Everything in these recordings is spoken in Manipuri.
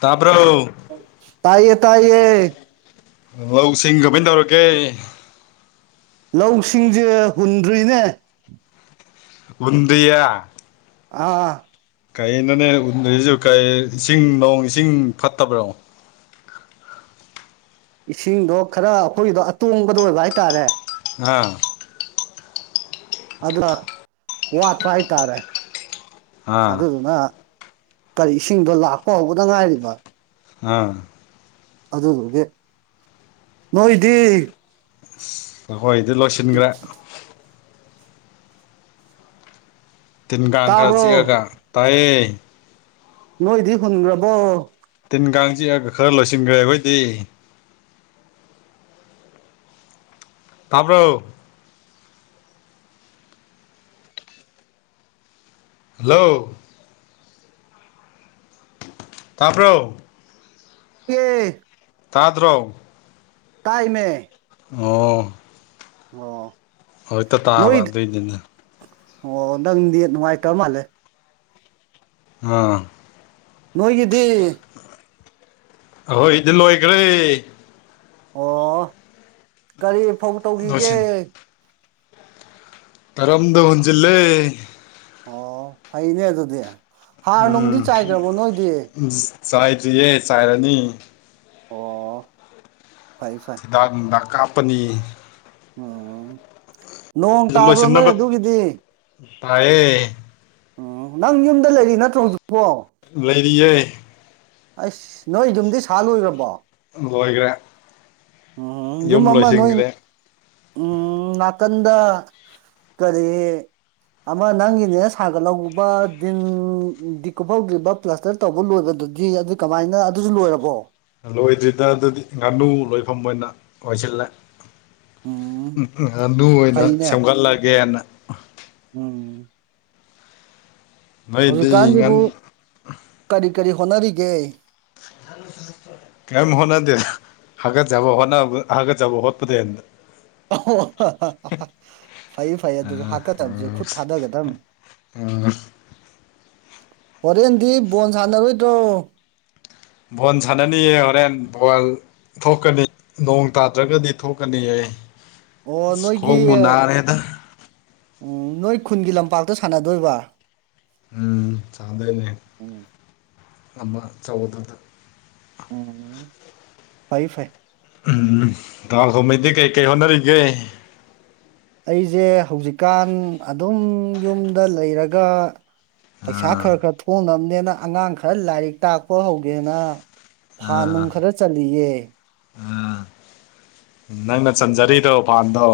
ꯇꯥꯕ꯭ꯔꯣ ꯇꯥꯏꯌꯦ ꯇꯥꯏꯌꯦ ꯂꯧꯁꯤꯡ ꯀꯃꯥꯏꯅ ꯇꯧꯔꯒꯦ ꯂꯧꯁꯤꯡꯁꯦ ꯍꯨꯟꯗ꯭ꯔꯤꯅꯦ ꯍꯨꯟꯗ꯭ꯔꯤꯅꯦ ꯑꯥ ꯀꯩꯅꯣꯅꯦ ꯍꯨꯟꯗ꯭ꯔꯤꯁꯤꯕꯨ ꯀꯩ ꯏꯁꯤꯡ ꯅꯣꯡ ꯏꯁꯤꯡ ꯐꯠꯇꯕ꯭ꯔꯣ ꯏꯁꯤꯡꯗꯣ ꯈꯔ ꯑꯩꯈꯣꯏꯒꯤꯗꯣ ꯑꯇꯣꯡꯕꯗꯣ ꯑꯣꯏꯕ ꯍꯥꯏꯇꯥꯔꯦ ꯍꯥ ꯑꯗꯨ ꯋꯥꯠꯄ ꯍꯥꯏꯇꯥꯔꯦ ꯑꯥ ꯑꯗꯨꯗꯨꯅ ꯏꯁꯤꯡꯗꯣ ꯂꯥꯛꯄ ꯍꯧꯕꯗ ꯉꯥꯏꯔꯤꯕ ꯑꯥ ꯑꯗꯨꯕꯨꯗꯤ ꯅꯣꯏꯗꯤ ꯑꯈꯣꯏꯗꯤ ꯂꯣꯏꯁꯤꯟꯈ꯭ꯔꯦ ꯇꯤꯟ ꯀꯥꯡ ꯈꯔ ꯇꯥꯕ꯭ꯔꯣ ꯆꯤꯛꯑꯒ ꯇꯥꯏꯑꯌꯦ ꯅꯣꯏꯗꯤ ꯍꯨꯟꯈ꯭ꯔꯕꯣ ꯇꯤꯟ ꯀꯥꯡ ꯆꯤꯛꯑꯒ ꯈꯔ ꯂꯣꯏꯁꯤꯟꯈ꯭ꯔꯦ ꯑꯩꯈꯣꯏꯗꯤ ꯇꯥꯕ꯭ꯔꯣ ꯍꯜꯂꯣ ꯇꯥꯄ꯭ꯔꯣ ꯑꯦ ꯇꯥꯗ꯭ꯔꯣ ꯇꯥꯏꯃꯦ ꯑꯣ ꯑꯣ ꯍꯧꯖꯤꯛꯇ ꯅꯣꯏ ꯇꯥꯕ ꯑꯗꯨꯏꯅꯦ ꯑꯣ ꯅꯪ ꯅꯦꯠ ꯅꯨꯡꯉꯥꯏꯇ ꯃꯥꯜꯂꯦ ꯑꯥ ꯅꯣꯏꯒꯤꯗꯤ ꯑꯍꯣꯏ ꯏꯗꯤ ꯂꯣꯏꯈ꯭ꯔꯦ ꯑꯣ ꯀꯔꯤ ꯐꯧ ꯇꯧꯈꯤꯒꯦ ꯂꯣꯏꯁꯤꯟ ꯇꯔꯝꯗꯍꯟꯁꯤꯜꯂ ꯂꯩ ꯑꯣ ꯐꯩꯅꯦ ꯑꯗꯨꯗꯤ ꯍꯥꯔ ꯅꯨꯡꯗꯤ ꯎꯝ ꯆꯥꯏꯈ꯭ꯔꯕꯣ ꯅꯣꯏꯗꯤ ꯆꯥꯏꯗ꯭ꯔꯤꯌꯦ ꯆꯥꯏꯔꯅꯤ ꯑꯣ ꯐꯥꯏ ꯐꯥꯏ ꯗ ꯀꯥꯞꯄꯅꯤ ꯑꯣꯝ ꯂꯣꯏꯁꯤ ꯅꯕ ꯇꯥꯏꯌꯦꯦ ꯑꯣ ꯅꯪ ꯌꯨꯝꯗ ꯂꯩꯔꯤ ꯅꯠꯇ꯭ꯔꯣ ꯍꯧꯖꯤꯛꯕꯣ ꯂꯩꯔꯤꯌꯦꯩ ꯑꯁ ꯅꯣꯏ ꯌꯨꯝꯗꯤ ꯁꯥ ꯂꯣꯏ꯭ꯔꯕꯣ ꯣꯏꯒ꯭ꯔꯦ ꯎꯝ ꯌꯨꯝ ꯑꯃ ꯅꯣꯏ ꯎꯝ ꯅꯥꯀꯟꯗ ꯀꯔꯤ ꯑꯃ ꯅꯪꯒꯤꯅꯦ ꯁꯥꯒꯠꯍꯧꯕ ꯟ ꯗꯤꯀꯣ ꯐꯧꯗ꯭ꯔꯤꯕ ꯀ꯭ꯂꯁꯇꯔ ꯇꯧꯕ ꯂꯣꯏꯕꯗꯨꯗꯤ ꯑꯗꯨ ꯀꯃꯥꯏꯅ ꯑꯗꯨꯁꯨ ꯂꯣꯏꯔꯕꯣ ꯂꯣꯏꯗ꯭ꯔꯤꯗ ꯑꯗꯨꯗꯤ ꯉꯥꯅꯨ ꯂꯣꯏꯐꯝ ꯑꯣꯏꯅ ꯑꯣꯏꯁꯤꯜꯂꯦ ꯎꯝ ꯑꯗꯨ ꯑꯣꯏꯅ ꯐꯩꯅꯦ ꯁꯦꯝꯒꯠꯂꯒꯦꯅ ꯎꯝ ꯅꯣꯏꯗꯤ ꯉꯟ ꯍꯧꯖꯤꯛꯀꯥꯟꯁꯤꯕꯨ ꯀꯔꯤ ꯀꯔꯤ ꯍꯣꯠꯅꯔꯤꯒꯦ ꯍ ꯀꯩꯝ ꯍꯣꯠꯅꯗꯦ ꯍꯥꯏꯒꯠꯖꯕ ꯍꯣꯠ ꯍꯥꯏꯒꯠ ꯖꯕ ꯍꯣꯠꯄꯗꯅ ꯐꯩ ꯐꯩ ꯑꯗꯨꯁꯨ ꯍꯥꯀꯗꯕꯁ ꯈꯨꯠ ꯊꯥꯗꯒꯗꯕ ꯎ ꯍꯣꯔꯦꯟꯗꯤ ꯕꯣꯣꯟ ꯁꯥꯟꯅꯔꯣꯏꯗ꯭ꯔꯣ ꯚꯣꯟ ꯁꯥꯟꯅꯤ ꯍꯣꯔꯦꯟ ꯜ ꯊꯣꯛꯀꯅꯤ ꯅꯣꯡ ꯇꯥꯗ꯭ꯔꯒꯗꯤ ꯊꯣꯛꯀꯅꯤ ꯑꯩ ꯑꯣ ꯑꯁ ꯅꯣꯏꯒꯤ ꯀꯣꯣꯡꯕꯨꯟꯅꯔꯦꯗ ꯎꯝ ꯅꯣꯏ ꯈꯨꯟꯒꯤ ꯂꯝꯄꯥꯛꯇ ꯁꯥꯟꯅꯗꯣꯏꯕ ꯎꯝ ꯆꯥꯟꯗꯅꯦ ꯎꯝ ꯑꯃꯝꯕ ꯆꯒꯗ꯭ꯔꯗ ꯎꯝ ꯐꯥꯏ ꯐꯥꯏ ꯎꯝ ꯥꯜꯈꯣꯡꯍꯩꯗꯤ ꯀꯩ ꯀꯩ ꯍꯣꯠꯅꯔꯤꯒꯦ ꯑꯩꯁꯦ ꯍꯧꯖꯤꯛꯀꯥꯟ ꯑꯗꯨꯝ ꯌꯨꯝꯗ ꯂꯩꯔꯒ ꯄꯩꯁꯥ ꯑꯥ ꯈꯔ ꯈꯔ ꯊꯣꯡꯅꯕꯅꯦꯅ ꯑꯉꯥꯡ ꯈꯔ ꯂꯥꯏꯔꯤꯛ ꯇꯥꯛꯄ ꯍꯧꯒꯦꯅ ꯐꯥꯟ ꯑꯥ ꯅꯨꯡ ꯈꯔ ꯆꯜꯂꯤꯌꯦ ꯅꯪꯅ ꯆꯟꯖꯔꯤꯔꯣ ꯐꯟꯗꯣ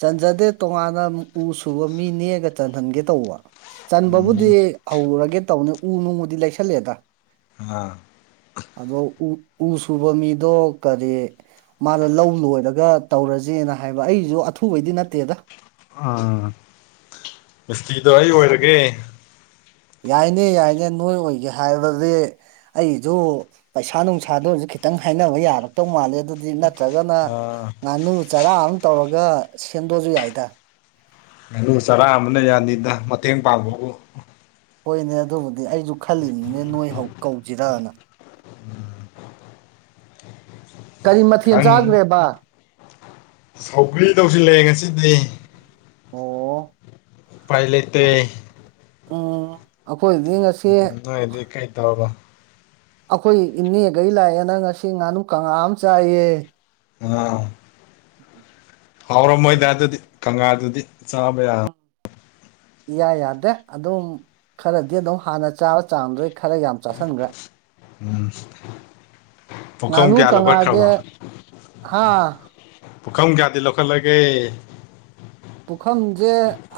ꯆꯟꯖꯗꯦ ꯇꯣꯉꯥꯟꯅ ꯎ ꯁꯨꯕ ꯃꯤ ꯅꯦꯛꯒ ꯆꯟꯍꯟꯒꯦ ꯇꯧꯕ ꯆꯟꯕꯕꯨꯗꯤ ꯎꯝ ꯍꯧꯔꯒꯦ ꯇꯧꯅꯦ ꯎ ꯅꯣꯡꯕꯨꯗꯤ ꯂꯩꯁꯜꯂꯦꯗ ꯑꯥ ꯑꯗꯣ ꯎ ꯁꯨꯕ ꯃꯤꯗꯣ ꯀꯔꯤ ꯃꯥꯅ ꯂꯧ ꯂꯣꯏꯔꯒ ꯇꯧꯔꯁꯦꯅ ꯍꯥꯏꯕ ꯑꯩꯁꯨ ꯑꯊꯨꯕꯩꯗꯤ ꯅꯠꯇꯦꯗ ꯎꯝ ꯃꯤꯁꯇ꯭ꯔꯤꯗꯣ ꯑꯩ ꯑꯣꯏꯔꯒꯦ ꯌꯥꯏꯅꯦ ꯌꯥꯏꯅꯦ ꯅꯣꯏ ꯑꯣꯏꯒꯦ ꯍꯥꯏꯕꯗꯤ ꯑꯩꯒꯤꯗꯣ ꯄꯩꯁꯥ ꯅꯨꯡꯁꯥꯗꯣ ꯑꯣꯏꯔꯁꯨ ꯈꯤꯇꯪ ꯍꯥꯏꯅꯕ ꯌꯥꯔꯛꯇꯧ ꯃꯥꯜꯂꯦ ꯑꯗꯨ ꯅꯠꯇ꯭ꯔꯒꯅ ꯑꯥ ꯉꯥꯅꯨ ꯆꯔꯥ ꯑꯃ ꯇꯧꯔꯒ ꯁꯦꯝꯗꯣꯛꯁꯨ ꯌꯥꯏꯗ ꯉꯥꯅꯨ ꯆꯔꯥ ꯑꯃꯅ ꯌꯥꯅꯤꯗ ꯃꯇꯦꯡ ꯄꯥꯡꯕꯕꯨ ꯍꯣꯏꯅꯦ ꯑꯗꯨꯕꯨꯗꯤ ꯑꯩꯁꯨ ꯈꯜꯂꯤꯅꯤꯅꯦ ꯅꯣꯏ ꯍꯧ ꯀꯧꯁꯤꯔꯅ ꯀꯔꯤ ꯃꯊꯦꯜ ꯈꯪ ꯆꯥꯈ꯭ꯔꯦꯕ ꯁꯧꯒ꯭ꯔꯤ ꯇꯧꯁꯤꯜꯂꯑꯦ ꯉꯁꯤꯗꯤ ꯑꯣ ꯄꯥꯏꯂ ꯇ ꯎꯝ ꯑꯩꯈꯣꯏꯗꯤ ꯉ ꯎꯝ ꯅꯣꯏꯗꯤ ꯀꯩ ꯇꯧꯔꯕ ꯑꯩꯈꯣꯏ ꯏꯅꯦꯒꯩ ꯂꯥꯛꯑꯦꯅ ꯉꯁꯤ ꯉꯥꯅꯨ ꯀꯥꯡꯉꯥ ꯑꯃ ꯆꯥꯏꯌꯦ ꯑ ꯎꯝ ꯍꯥꯎꯔꯝꯃꯣꯏꯗ ꯑꯗꯨꯗꯤ ꯀꯪꯂꯥꯗꯨꯗꯤ ꯆꯥꯕ ꯌꯥ ꯎꯝ, ꯏꯌꯥ ꯌꯥꯗꯦ ꯑꯗꯨꯝ ꯈꯔꯗꯤ ꯑꯗꯨꯝ ꯍꯥꯟꯅ ꯆꯥꯕ ꯆꯥꯡꯗꯩ ꯈꯔ ꯌꯥꯝ ꯆꯥꯁꯤꯟꯈ꯭ꯔꯦ ꯎꯝ ꯄꯨꯈꯝ ꯉꯥꯅꯨ ꯀꯌꯥ ꯀꯪꯉꯥꯁꯦ ꯂꯧꯈꯠꯈ꯭ꯔꯕ ꯍꯥ ꯄꯨꯈꯝ ꯀꯌꯥꯗꯤ ꯂꯧꯈꯠꯂꯒꯦ ꯄꯨꯈꯝꯖꯦ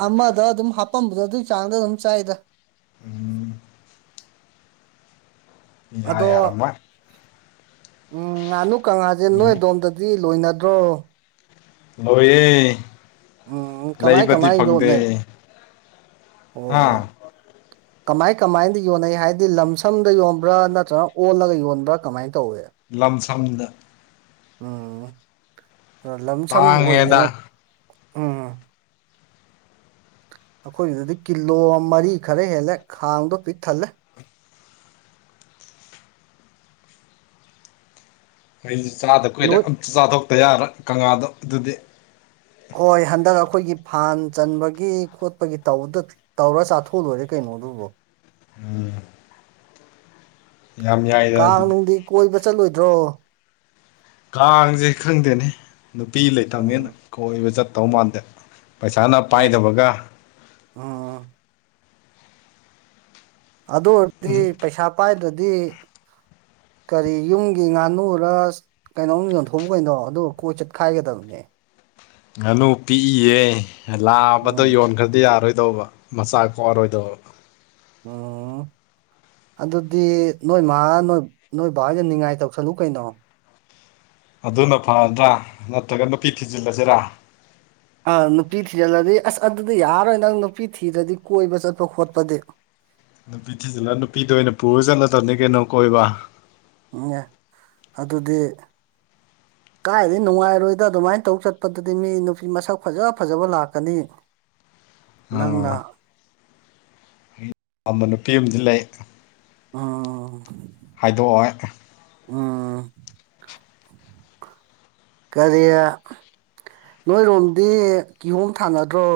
ꯑꯃꯗ ꯑꯗꯨꯝ ꯍꯥꯞꯄꯝꯕꯗꯣ ꯑꯗꯨ ꯆꯥꯡꯗ ꯑꯗꯨꯝ ꯆꯥꯏꯗ ꯎꯝ ꯏꯌꯥ ꯑꯗꯣ ꯌꯥꯔꯝꯃꯣꯏ ꯎꯝ ꯉꯥꯅꯨ ꯀꯥꯡꯉꯥꯖꯦ ꯅꯣꯏ ꯎꯝ ꯑꯗꯣꯝꯗ ꯗꯤ ꯂꯣꯏꯅꯗ꯭ꯔꯣ ꯂꯣꯏꯌꯦ ꯎꯝ ꯀꯃꯥꯏ ꯂꯩꯕꯗꯤ ꯀꯃꯥꯏ ꯐꯪꯗꯦ ꯌꯣꯟꯅꯩ ꯍꯥ ꯑꯣ [unintelligible] ꯀꯃꯥꯏ ꯀꯃꯥꯏꯗꯤ ꯌꯣꯟꯅꯩ ꯍꯥꯏꯗꯤ ꯂꯝꯁꯝꯗ ꯌꯣꯟꯕ꯭ꯔꯥ ꯅꯠꯇ꯭ꯔ ꯑꯣꯜꯂꯒ ꯌꯣꯟꯕ꯭ꯔꯥ ꯀꯃꯥꯏꯅ ꯇꯧꯏ ꯂꯝꯁꯝꯗ ꯎꯝ ꯑ ꯂꯝꯁꯝ ꯑꯣꯏꯅꯦ ꯇꯥꯡꯉꯦꯗ ꯎꯝ ꯑꯩꯈꯣꯏꯒꯤꯗꯨꯗꯤ ꯀꯤꯂꯣ ꯃꯔꯤ ꯈꯔ ꯍꯦꯜꯂꯦ ꯈꯥꯡꯗꯣ ꯄꯤꯛ ꯊꯜꯂꯦ ꯑꯩꯩꯁꯨ ꯆꯥꯗ ꯀꯨꯏꯔꯦ ꯅꯣꯏ ꯑꯝ ꯆꯥꯊꯣꯛꯇ ꯌꯥꯔꯣꯏ ꯀꯥꯡꯉꯥꯗꯣ ꯑꯗꯨꯗꯤ ꯍꯣꯏ ꯍꯟꯗꯛ ꯑꯩꯈꯣꯏꯒꯤ ꯐꯥꯟ ꯆꯟꯕꯒꯤ ꯈꯣꯠꯄꯒꯤ ꯇꯧꯕꯗ ꯇꯧꯔ ꯆꯥꯊꯣꯛꯑꯥ ꯂꯣꯏꯔꯦ ꯀꯩꯅꯣ ꯑꯗꯨꯕꯣ ꯎꯝ ꯑꯗꯨꯗꯤ ꯀꯥꯡꯅꯨꯡꯗꯤ ꯀꯣꯏꯕ ꯆꯠꯂꯣꯏꯗ꯭ꯔꯣ ꯀꯥꯡꯁꯦ ꯈꯪꯗꯦꯅꯦ ꯅꯨꯄꯤ ꯎꯝ ꯂꯩꯇꯕꯅꯤꯅ ꯀꯣꯏꯕ ꯆꯠꯇꯧ ꯃꯥꯟꯗꯦ ꯄꯩꯁꯥꯅ ꯑꯦ ꯄꯥꯏꯗꯕꯒ ꯎꯝ ꯑꯗꯨ ꯑꯣꯏꯗꯤ ꯄꯩꯁꯥ ꯄꯥꯏꯗ꯭ꯔꯗꯤ ꯀꯔꯤ ꯌꯨꯝꯒꯤ ꯉꯥꯅꯨꯔ ꯀꯩꯅꯣꯝ ꯌꯣꯟꯊꯣꯛꯎ ꯀꯩꯅꯣ ꯑꯗꯨꯒ ꯀꯣꯏ ꯆꯠꯈꯥꯏꯒꯗꯕꯅꯦ ꯉꯥꯅꯨ ꯄꯤꯛꯏꯌꯦ ꯂꯥꯕꯗꯣ ꯎꯝ ꯌꯣꯟꯈ꯭ꯔꯗꯤ ꯌꯥꯔꯣꯏ ꯀꯩꯗꯧꯕ ꯃꯆꯥ ꯄꯣꯀꯥꯑꯥꯔꯣꯏꯗꯕ ꯑꯣ ꯑꯗꯨꯗꯤ ꯅꯣꯏ ꯃꯥ ꯅꯣꯏ ꯅꯣꯏ ꯕꯥ ꯍꯣꯏꯗꯥ ꯅꯤꯡꯉꯥꯏ ꯇꯧꯁꯜꯂꯨ ꯀꯩꯅꯣ ꯑꯗꯨꯅ ꯐꯔꯗ꯭ꯔꯥ ꯅꯠꯇ꯭ꯔꯒ ꯅꯨꯄꯤ ꯊꯤꯖꯤꯜꯂꯁꯤꯔꯥ ꯑꯥ ꯅꯨꯄꯤ ꯊꯤꯖꯤꯜꯂꯗꯤ ꯑꯁ ꯑꯗꯨꯗꯤ ꯌꯥꯔꯣꯏ ꯅꯪ ꯅꯨꯄꯤ ꯊꯤꯔꯗꯤ ꯀꯣꯏꯕ ꯆꯠꯄ ꯈꯣꯠꯄꯗꯤ ꯅꯨꯄꯤ ꯊꯤꯖꯤꯜꯂ ꯅꯨꯄꯤꯗꯣ ꯑꯣꯏꯅ ꯄꯨꯔ ꯆꯠꯂꯗꯕꯅꯤ ꯀꯩꯅꯣ ꯀꯣꯏꯕ [unintelligible] ꯑꯗꯨꯗꯤ [inaudible] ꯀꯥꯏꯗꯩ ꯅꯨꯡꯉꯥꯏꯔꯣꯏꯗ ꯑꯗꯨꯃꯥꯏ ꯇꯧ ꯆꯠꯄꯗꯨꯗꯤ ꯃꯤ ꯅꯨꯄꯤ ꯃꯁꯛ ꯐꯖ ꯐꯖꯕ ꯂꯥꯛꯀꯅꯤ ꯅꯪꯅ ꯑꯥ ꯄꯥꯝꯕꯥ ꯅꯨꯄꯤ ꯑꯃꯗꯤ ꯂꯩ ꯑꯣ ꯍꯥꯏꯗꯣꯛ ꯑꯣꯏ ꯀꯔꯤ ꯅꯣꯏꯔꯣꯝꯗꯤ ꯀꯤꯍꯣꯝ ꯊꯥꯅꯗ꯭ꯔꯣ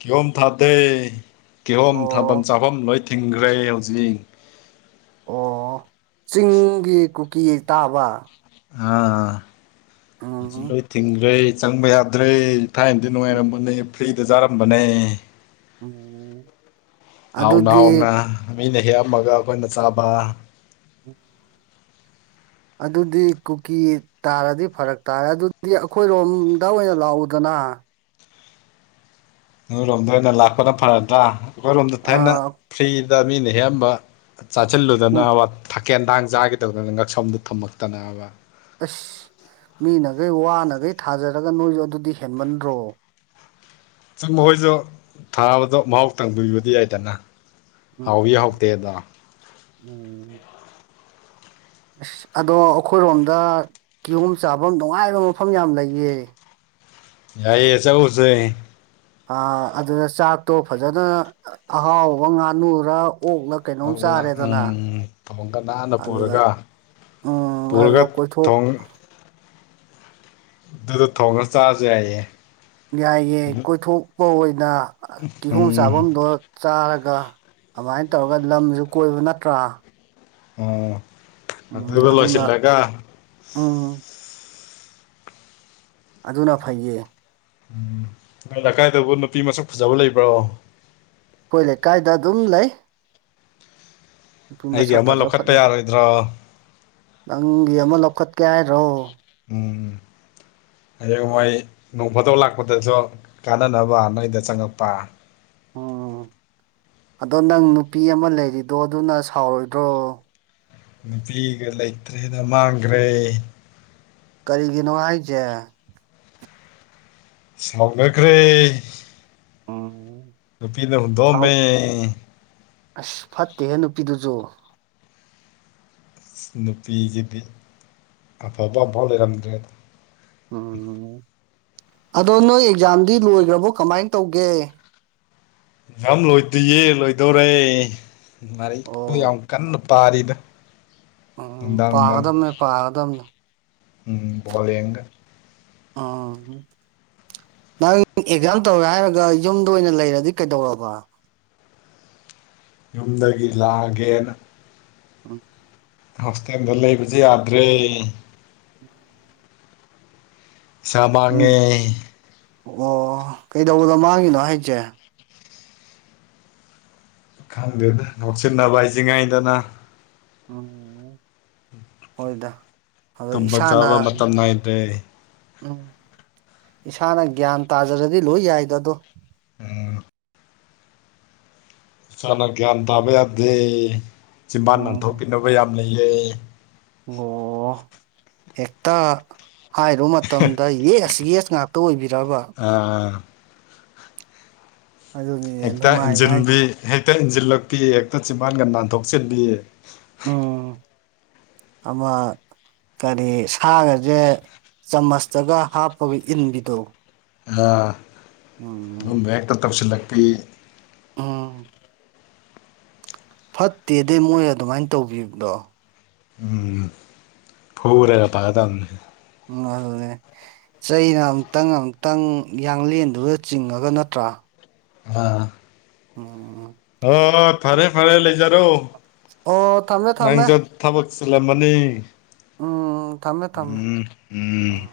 ꯀꯤꯍꯣꯝ ꯊꯥꯗꯦ ꯀꯤꯍꯣꯝ ꯊꯥꯐꯝ ꯑꯣ ꯆꯥꯐꯝ ꯂꯣꯏ ꯊꯤꯡꯈ꯭ꯔꯦ ꯍꯧꯖꯤꯛ ꯑꯣ ꯆꯤꯡꯒꯤ ꯀꯨꯀꯤ ꯇꯥꯕ ꯑꯥ ꯍꯧꯖꯤꯛ ꯎꯝ ꯂꯣꯏ ꯊꯤꯡꯈ꯭ꯔꯦ ꯆꯪꯕ ꯌꯥꯗ꯭ꯔꯦ ꯊꯥꯏꯅꯗꯤ ꯅꯨꯡꯉꯥꯏꯔꯝꯕꯅꯦ ꯐ꯭ꯔꯤꯗ ꯆꯥꯔꯝꯕꯅꯦ ꯎꯝ ꯍꯥꯎꯅ ꯑꯗꯨꯗꯤ ꯍꯥꯎꯅ ꯃꯤꯅ ꯍꯦꯛꯑꯝꯃꯒ ꯑꯩꯈꯣꯏꯅ ꯆꯥꯕ ꯑꯗꯨꯗꯤ ꯀꯨꯀꯤ ꯇꯥꯔꯗꯤ ꯐꯔꯛ ꯇꯥꯔꯦ ꯑꯗꯨꯗꯤ ꯑꯩꯈꯣꯏꯔꯣꯝꯗ ꯑꯣꯏꯅ ꯂꯥꯛꯎꯗꯅ ꯅꯣꯏꯔꯣꯝꯗ ꯑꯣꯏꯅ ꯂꯥꯛꯄꯅ ꯐꯔꯗ꯭ꯔꯥ ꯑꯩꯈꯣꯏꯔꯣꯝꯗ ꯊꯥꯏꯅ ꯑꯥ ꯐ꯭ꯔꯤꯗ ꯃꯤꯅ ꯍꯦꯛꯑꯝꯕ ꯎꯝ ꯆꯥꯁꯤꯜꯂꯨꯗꯅꯕ ꯊꯀꯦꯟ ꯊꯥꯡ ꯆꯥꯒꯦꯗꯧꯗꯅ ꯉꯛꯁꯣꯝꯗꯨ ꯊꯝꯂꯛꯇꯅꯕ ꯑꯁ ꯃꯤꯅꯒꯩ ꯋꯥꯅꯒꯩ ꯊꯥꯖꯔꯒ ꯅꯣꯏꯁꯨ ꯑꯗꯨꯗꯤ ꯍꯦꯟꯃꯟꯗ꯭ꯔꯣ ꯆꯨꯝ ꯃꯈꯣꯏꯁꯨ ꯊꯥꯕꯗꯣ ꯃꯍꯥꯎ ꯇꯪꯕꯤꯕꯗꯤ ꯌꯥꯏꯗꯅ ꯍꯥꯎꯋꯤ ꯎꯝ ꯍꯥꯎꯇꯦꯗꯣ ꯎꯝ ꯑꯁ ꯑꯗꯣ ꯑꯩꯈꯣꯏꯔꯣꯝꯗ ꯀꯤꯌꯣꯝ ꯆꯥꯐꯝ ꯅꯨꯡꯉꯥꯏꯕ ꯃꯐꯝ ꯌꯥꯝ ꯂꯩꯌꯦ ꯌꯥꯏꯌꯦ ꯆꯧꯖꯦ ꯑꯗꯨꯗ ꯆꯥꯛꯇꯣ ꯐꯖꯗꯅ ꯑꯍꯥꯎꯕ ꯉꯥꯅꯨꯔ ꯑꯣꯛꯂ ꯀꯩꯅꯣꯝ ꯆꯥꯔꯦꯗꯅ [unintelligible] ꯅꯥꯟꯅ ꯑꯗꯨꯗ ꯄꯨꯔꯒ ꯎꯝ ꯄꯨꯔꯒ ꯑꯗꯨꯒ ꯀꯣꯏꯊꯣꯛ ꯊꯣꯡ ꯑꯗꯨꯗ ꯊꯣꯡꯉꯒ ꯆꯥꯔꯖꯨ ꯍꯥꯏꯌꯦ ꯌꯥꯏꯌꯦ ꯀꯣꯏꯊꯣꯛꯄ ꯑꯣꯏꯅ ꯀꯤꯍꯣꯝ ꯎꯝ ꯆꯥꯕꯝꯗꯣ ꯆꯥꯔꯒ ꯑꯗꯨꯃꯥꯏꯅ ꯇꯧꯔꯒ ꯂꯝꯁꯨ ꯀꯣꯏꯕ ꯅꯠꯇ꯭ꯔꯥ ꯎꯝ ꯎꯝ ꯑꯗꯨꯅ ꯎꯝ ꯑꯗꯨꯅ ꯐꯩꯌꯦ ꯎꯝ ꯅꯣꯏ ꯂꯩꯀꯥꯏꯗꯕꯨ ꯅꯨꯄꯤ ꯃꯁꯛ ꯐꯖꯕ ꯂꯩꯕ꯭ꯔꯣ ꯑꯩꯈꯣꯏ ꯂꯩꯀꯥꯏꯗ ꯑꯗꯨꯝ ꯂꯩ ꯅꯨꯄꯤ ꯑꯩꯒꯤ ꯃꯁꯛ ꯑꯃ ꯐꯖ ꯂꯧꯈꯠꯄ ꯐꯖꯕ ꯌꯥꯔꯣꯏꯗ꯭ꯔꯣ ꯅꯪꯒꯤ ꯑꯃ ꯂꯧꯈꯠꯀꯦ ꯍꯥꯏꯔꯣ ꯎꯝ ꯍꯌꯦꯋꯥꯏ ꯅꯣꯡ ꯐꯥꯇꯣꯛ ꯂꯥꯛꯄꯗꯁꯨ ꯀꯥꯟꯅꯅꯕ ꯅꯣꯏꯗ ꯆꯪꯉꯛꯄ ꯑꯣ ꯑꯗꯣ ꯅꯪ ꯅꯨꯄꯤ ꯑꯃ ꯂꯩꯔꯤꯗꯣ ꯑꯗꯨꯅ ꯁꯥꯎꯔꯣꯏꯗ꯭ꯔꯣ ꯅꯨꯄꯤꯒ ꯂꯩꯇ꯭ꯔꯦꯗ ꯃꯥꯡꯒ꯭ꯔꯦ ꯀꯔꯤꯒꯤꯅꯣ ꯍꯥꯏꯖꯦ ꯁꯥꯎꯅꯒ꯭ꯔꯦ ꯎꯝ ꯅꯨꯄꯤꯅ ꯍꯨꯟꯗꯣꯛꯑꯝꯃꯦ ꯁꯥꯎ ꯑꯁ ꯐꯠꯇꯦꯍꯦ ꯅꯨꯄꯤꯗꯨꯁꯨ ꯅꯨꯄꯤꯖꯤꯗꯤ ꯑꯐꯕ ꯑꯃꯐꯥꯎ ꯂꯩꯔꯝꯗ꯭ꯔꯦꯗ ꯎꯝ ꯑꯗꯣ ꯅꯣꯏ ꯑꯦꯛꯖꯥꯝꯗꯤ ꯂꯣꯏꯒ꯭ꯔꯕꯣ ꯀꯃꯥꯏꯅ ꯇꯧꯒꯦ ꯑꯦꯛꯖꯝ ꯂꯣꯏꯗꯤꯌꯦ ꯂꯣꯏꯗꯧꯔꯦ [unintelligible] ꯌꯥꯝ ꯑꯣ ꯀꯟꯅ ꯄꯥꯔꯤꯗ ꯎꯝ ꯅꯨꯡꯗꯥꯡ ꯅꯨꯡꯗꯥꯡ ꯄꯥꯒꯗꯝꯕꯅꯦ ꯄꯥꯒꯗꯝꯕꯅꯦ ꯎꯝ ꯕꯣꯜ ꯌꯦꯡꯒꯦ ꯎꯝ ꯅꯪ ꯑꯦꯛꯖꯥꯝ ꯇꯧꯔꯦ ꯍꯥꯏꯔꯒ ꯌꯨꯝꯗ ꯑꯣꯏꯅ ꯂꯩꯔꯗꯤ ꯀꯩꯗꯧꯔꯕ ꯌꯨꯝꯗꯒꯤ ꯂꯥꯛꯑꯒꯦꯅ ꯎꯝ ꯍꯣꯁꯇꯦꯜꯗ ꯂꯩꯕꯁꯦ ꯌꯥꯗ꯭ꯔꯦ ꯎꯝ ꯁꯥꯃꯥꯡꯉꯦ ꯑꯣ ꯀꯩꯗꯧꯕꯗꯣ ꯃꯥꯡꯉꯤꯅꯣ ꯑꯩꯁꯦ ꯈꯪꯗꯦꯗ ꯉꯣꯛꯁꯤꯟꯅꯕ ꯍꯥꯏꯁꯤ ꯁꯤꯉꯥꯏꯗꯅ ꯎꯝ ꯍꯣꯏꯗ ꯑꯗꯣ ꯇꯨꯝꯕ ꯏꯁꯥꯅ ꯆꯥꯕ ꯃꯇꯝ ꯅꯥꯏꯗ꯭ꯔꯦ ꯎꯝ ꯏꯁꯥꯅ ꯒ꯭ꯌꯥꯟ ꯇꯥꯖꯔꯗꯤ ꯂꯣꯏ ꯌꯥꯏꯗ ꯑꯗꯣ ꯎꯝ ꯏꯁꯥꯅ ꯒ꯭ꯌꯥꯟ ꯇꯥꯕ ꯌꯥꯗꯦ ꯁꯤꯃꯥꯟ ꯎꯝ ꯅꯥꯟꯊꯣꯛꯄꯤꯅꯕ ꯌꯥꯝ ꯂꯩꯌꯦ ꯑꯣ ꯍꯇ ꯍꯥꯏꯔꯨ ꯃꯇꯝꯗ ꯌꯦ ꯑꯁꯤ ꯌꯦꯁ ꯉꯥꯛꯇ ꯑꯣꯏꯕꯤꯔꯕ ꯑꯥ ꯑꯗꯨꯅꯤꯅꯦ ꯍꯦꯛꯇ ꯅꯨꯡꯉꯥꯏꯕ ꯍꯥꯏꯁꯦ ꯏꯟꯁꯤꯟꯕꯤ ꯍꯦꯛꯇ ꯏꯟꯁꯤꯜꯂꯛꯄꯤ ꯍꯦꯛꯇ ꯆꯤꯝꯕꯥꯥꯟꯒ ꯅꯥꯟꯊꯣꯛꯆꯤꯟꯕꯤ [inaudible] ꯑꯃꯃ ꯀꯔꯤ ꯁꯥꯒꯁꯦ ꯆꯥꯃꯁꯇꯒ ꯍꯥꯞꯄꯒ ꯏꯟꯕꯤꯗꯣ ꯎꯝ ꯑꯗꯨꯨꯝꯕ ꯍꯦꯛꯇ ꯇꯧꯁꯤꯜꯂꯛꯄꯤ ꯎꯝ ꯐꯠꯇꯦꯗ ꯃꯣꯏ ꯑꯗꯨꯃꯥꯏꯅ ꯇꯧꯕꯤꯕꯗꯣ ꯎ ꯐꯨꯔꯒꯥ ꯐꯒꯗꯕꯅꯤ ꯎꯝꯗ ꯆꯩꯅ ꯑꯃꯨꯛꯇꯪ ꯑꯃꯨꯛꯇꯪ ꯌꯥꯡꯂꯦꯟꯗꯨꯗ ꯆꯤꯡꯉꯒ ꯅꯠꯇ꯭ꯔꯥ ꯑ ꯎꯝ ꯍ ꯐꯔꯦ ꯐꯔꯦ ꯂꯩꯖꯔꯣ ꯑꯣ ꯊꯝꯃꯦ ꯊꯝꯃꯦ ꯊꯕꯛꯁꯤꯂ ꯑꯃꯅꯤꯅꯤ ꯎꯝ ꯊꯝꯃꯦ ꯊꯝꯃꯦ ꯎꯝ